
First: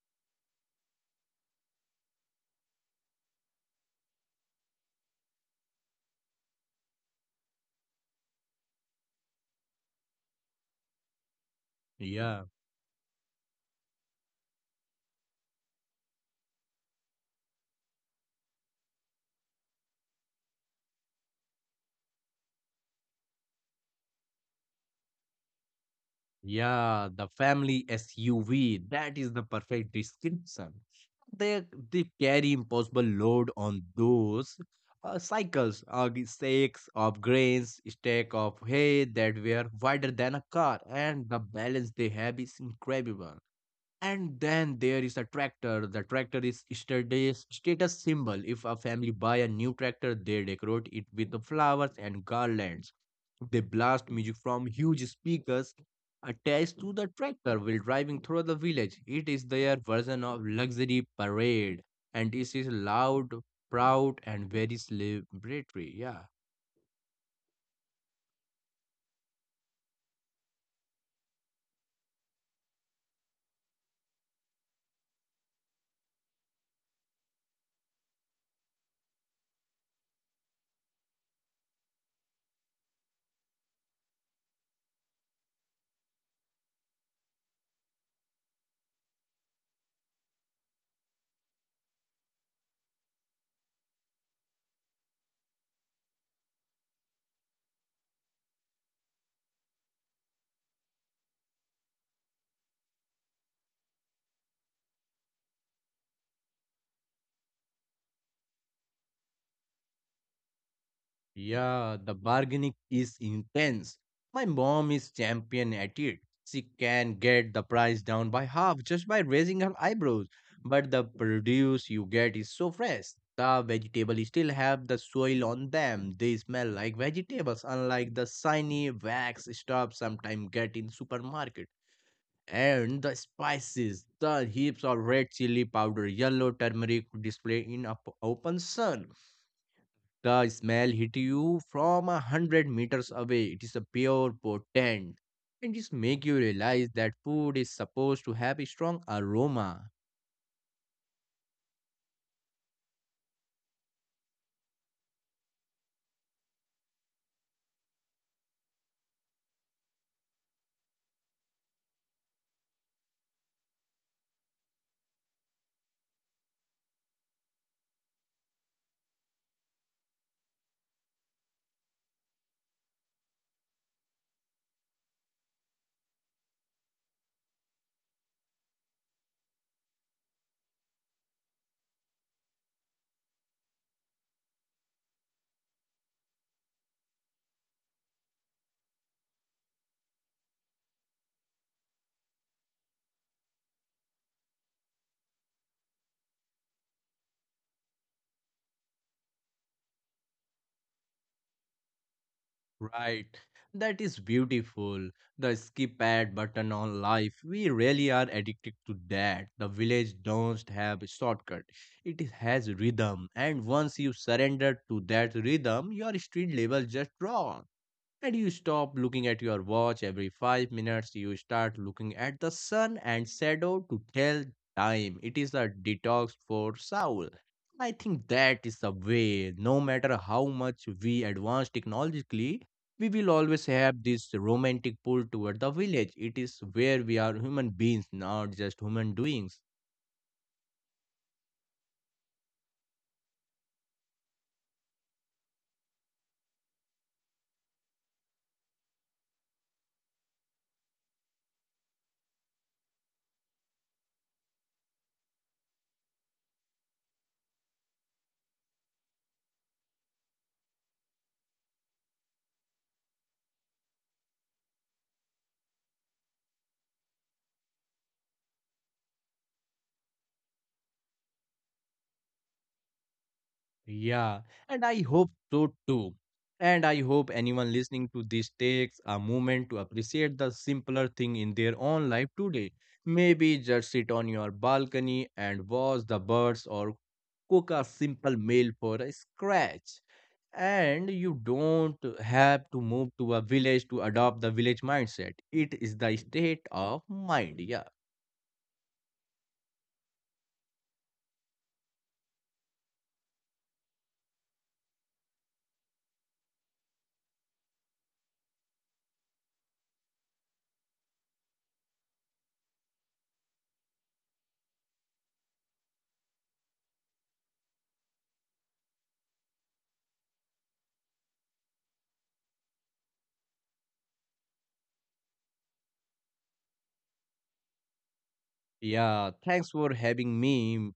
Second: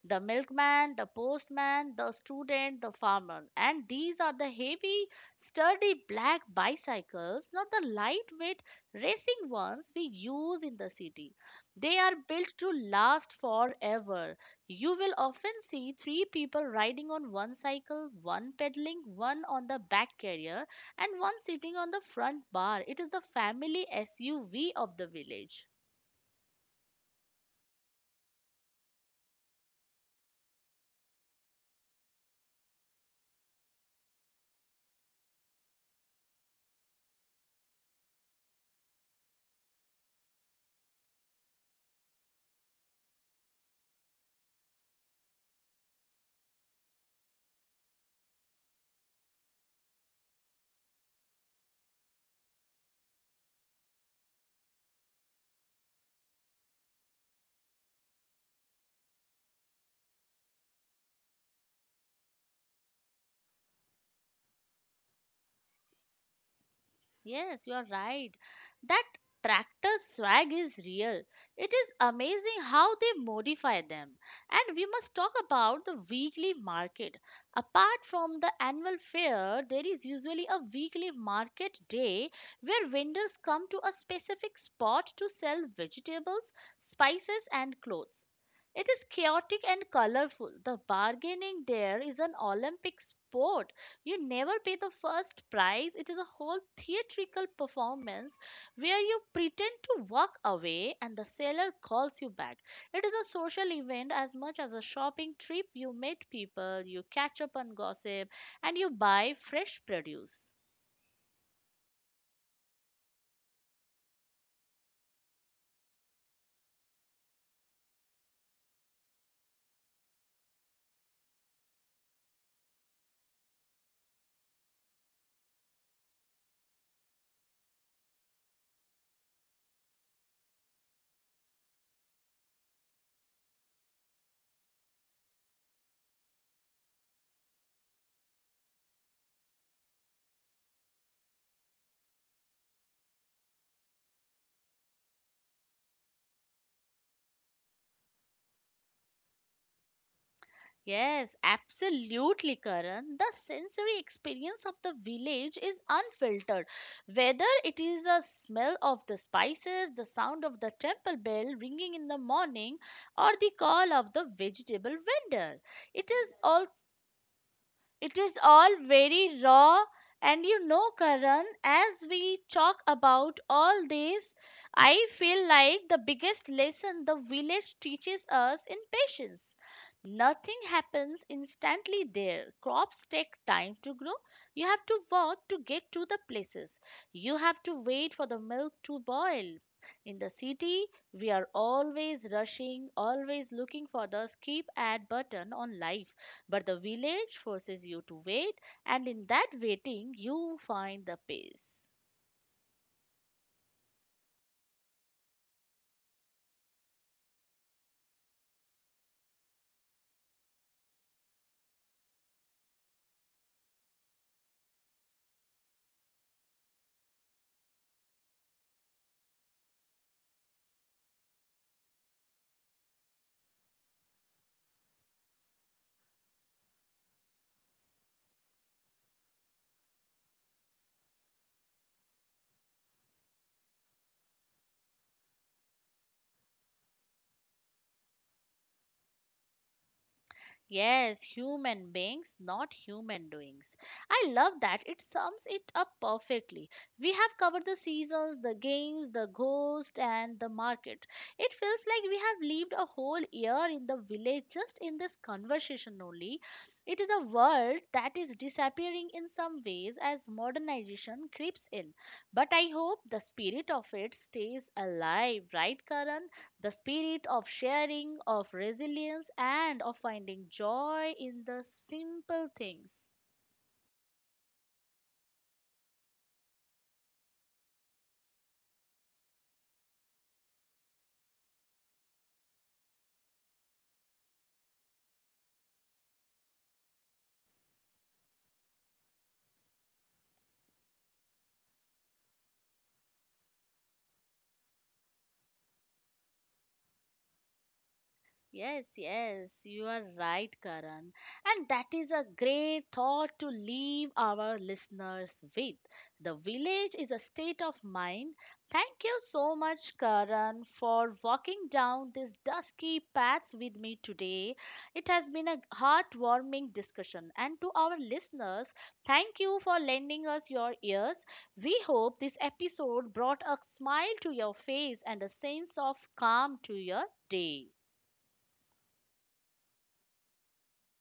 Speaker 1: the milkman, the postman, the student, the farmer. And these are the heavy, sturdy black bicycles, not the lightweight racing ones we use in the city. They are
Speaker 2: Yeah.
Speaker 1: built to last forever. You will often see three people riding on one cycle, one pedaling, one on the back carrier, and one sitting on the front bar. It is the family SUV of the village.
Speaker 2: Yeah, the family SUV, that is the perfect description. They they carry impossible load on those cycles, sacks of grains, stack of hay that were wider than a car, and the balance they have is incredible. And then there is a tractor. The tractor is status symbol. If a family buy a new tractor, they decorate it with the flowers and garlands. They blast music from huge speakers attached to the tractor while driving through the village. It is their version of luxury parade, and it is loud, proud, and very celebratory. Yeah.
Speaker 1: Yes, you are right. That tractor swag is real. It is amazing how they modify them. And we must talk about the weekly market. Apart from the annual fair, there is usually a weekly market day where vendors come to a specific spot to sell vegetables, spices, and clothes. It is chaotic and colorful. The bargaining there is an Olympic sport. You never pay the first prize. It is a whole theatrical performance where you pretend to walk away and the seller calls you back. It is a social event as much as a shopping trip. You meet people, you catch up on gossip, and you buy fresh produce.
Speaker 2: Yeah, the bargaining is intense. My mom is champion at it. She can get the price down by half just by raising her eyebrows. But the produce you get is so fresh. The vegetables still have the soil on them. They smell like vegetables, unlike the shiny wax stuff sometimes get in supermarket. And the spices, the heaps of red chili powder, yellow turmeric display in a open sun, the smell hit you from 100 meters away. It is a pure potent. And just make you realize that food is supposed to have a strong aroma.
Speaker 1: Yes, absolutely, Karan. The sensory experience of the village is unfiltered. Whether it is a smell of the spices, the sound of the temple bell ringing in the morning, or the call of the vegetable vendor, it is all it is all very raw, and you know, Karan, as we talk about all this, I feel like the biggest lesson the village teaches us in patience. Nothing happens instantly there. Crops take time to grow. You have to walk to get to the places. You have to wait for the milk to boil. In the city, we are always rushing, always looking for the skip ad button on life. But the village forces you to wait, and in that waiting, you find the peace.
Speaker 2: Right. That is beautiful. The skip ad button on life. We really are addicted to that. The village don't have a shortcut. It is- has rhythm. And once you surrender to that rhythm, your street level just drops. And you stop looking at your watch every 5 minutes. You start looking at the sun and shadow to tell time. It is a detox for soul. I think that is the way. No matter how much we advance technologically, we will always have this romantic pull toward the village. It is where we are human beings, not just human doings.
Speaker 1: Yes, human beings, not human doings. I love that. It sums it up perfectly. We have covered the seasons, the games, the ghost, and the market. It feels like we have lived a whole year in the village just in this conversation only. It is a world that is disappearing in some ways as modernization creeps in. But I hope the spirit of it stays alive, right, Karan? The spirit of sharing, of resilience, and of finding joy in the simple things.
Speaker 2: Yeah, and I hope so too. And I hope anyone listening to this takes a moment to appreciate the simpler thing in their own life today. Maybe just sit on your balcony and watch the birds or cook a simple meal for a scratch. And you don't have to move to a village to adopt the village mindset. It is the state of mind. Yeah.
Speaker 1: Yes, yes, you are right, Karan. And that is a great thought to leave our listeners with. The village is a state of mind. Thank you so much, Karan, for walking down these dusky paths with me today. It has been a heartwarming discussion. And to our listeners, thank you for lending us your ears. We hope this episode brought a smile to your face and a sense of calm to your day.
Speaker 2: Yeah, thanks for having me,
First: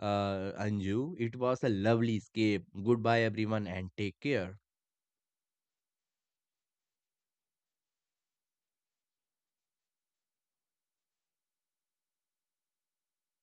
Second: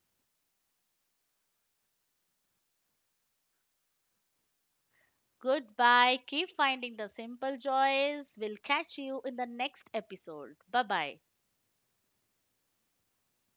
Speaker 2: Anju. It was a lovely escape. Goodbye, everyone, and take care.
Speaker 1: Goodbye. Keep finding the simple joys. We'll catch you in the next episode. Bye bye.